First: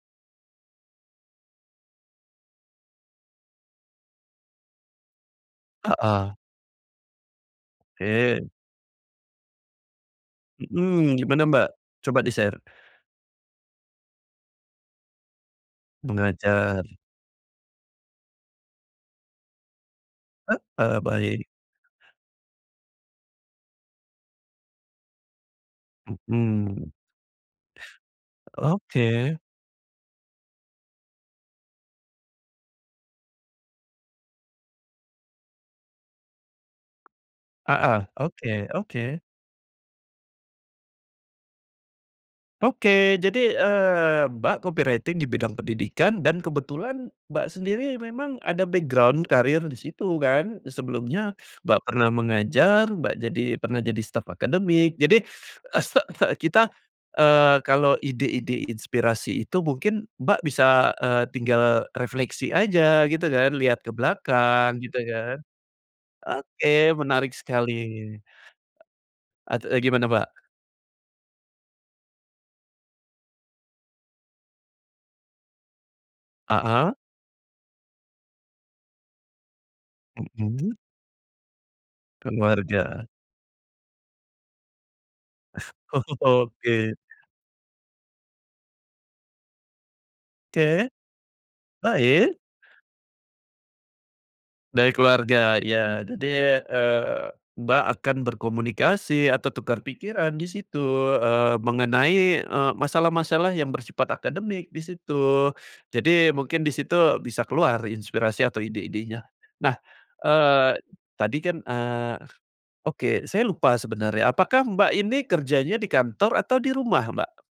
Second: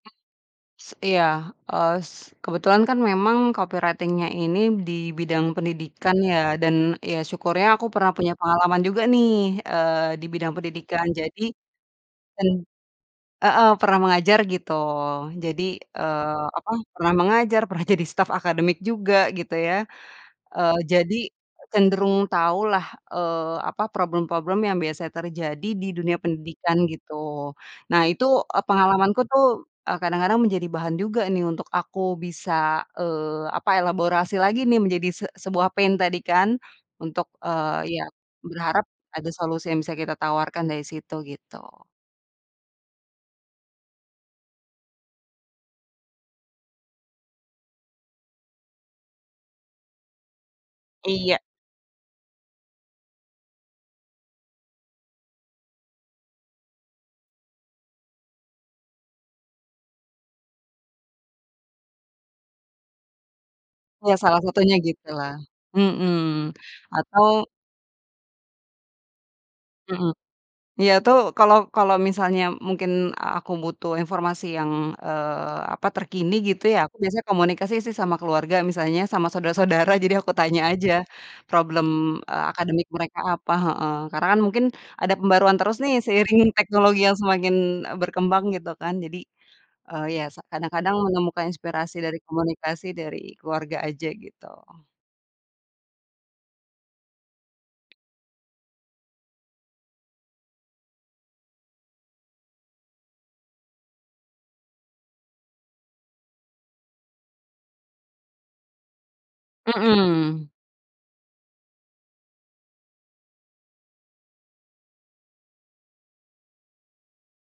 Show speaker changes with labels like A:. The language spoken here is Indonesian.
A: Mmm, s iya. Eee, s kebetulan kan memang copywriting-nya ini di bidang pendidikan
B: Heeh.
A: ya dan ya syukurnya aku pernah punya
B: Oke.
A: pengalaman juga nih, eee, di bidang pendidikan,
B: Mhm,
A: jadi,
B: gimana, Mbak? Coba
A: pen
B: di-share.
A: heeh, pernah mengajar gitu. Jadi, eee, apa,
B: Mengajar.
A: pernah mengajar, pernah jadi staf akademik juga gitu ya. Eee,
B: Heeh,
A: jadi,
B: baik.
A: cenderung tahulah, eee, apa, problem-problem yang biasa terjadi di dunia pendidikan
B: Mhm.
A: gitu. Nah itu, eee, pengalamanku
B: Oke.
A: tuh, eee, kadang-kadang menjadi bahan juga nih untuk aku bisa, eee, apa ya, elaborasi lagi nih menjadi se sebuah pain tadi kan untuk, eee, ya,
B: Heeh, oke,
A: berharap
B: oke.
A: ada solusi yang bisa kita tawarkan dari situ, gitu.
B: Oke, jadi, eee, Mbak copywriting di bidang pendidikan dan kebetulan Mbak sendiri memang ada background karir di situ kan. Sebelumnya
A: Iya.
B: Mbak pernah mengajar, Mbak jadi pernah jadi staf akademik jadi, eee, se se kita, eee, kalau ide-ide inspirasi itu mungkin Mbak bisa, eee, tinggal refleksi aja gitu kan, lihat ke
A: Ya, salah satunya
B: belakang gitu
A: gitulah.
B: kan.
A: Mhm,
B: Oke, menarik
A: atau
B: sekali. Et eee, gimana,
A: Mhm.
B: Mbak?
A: Iya tuh kalau kalau misalnya mungkin aku butuh informasi yang, eee, apa, terkini gitu ya,
B: Heeh.
A: aku biasa komunikasi sih sama keluarga misalnya sama saudara-saudara jadi aku tanya
B: Mhm.
A: aja problem, eee, akademik
B: Keluarga.
A: mereka apa. Heeh. Karena kan mungkin ada pembaruan terus nih seiring
B: Oh, oke.
A: teknologi yang semakin, eee, berkembang gitu kan jadi, eee, ya sa
B: Oke.
A: kadang-kadang menemukan inspirasi dari
B: Baik.
A: komunikasi dari keluarga aja gitu.
B: Dari keluarga, iya. Jadi, eee, Mbak, akan berkomunikasi atau tukar pikiran di situ, eee, mengenai, eee, masalah-masalah yang bersifat akademik di situ. Jadi mungkin di situ bisa keluar inspirasi atau ide-idenya. Nah,
A: Mhm.
B: eee, tadi kan eee, oke saya lupa sebenarnya, apakah Mbak ini kerjanya di kantor atau di rumah, Mbak?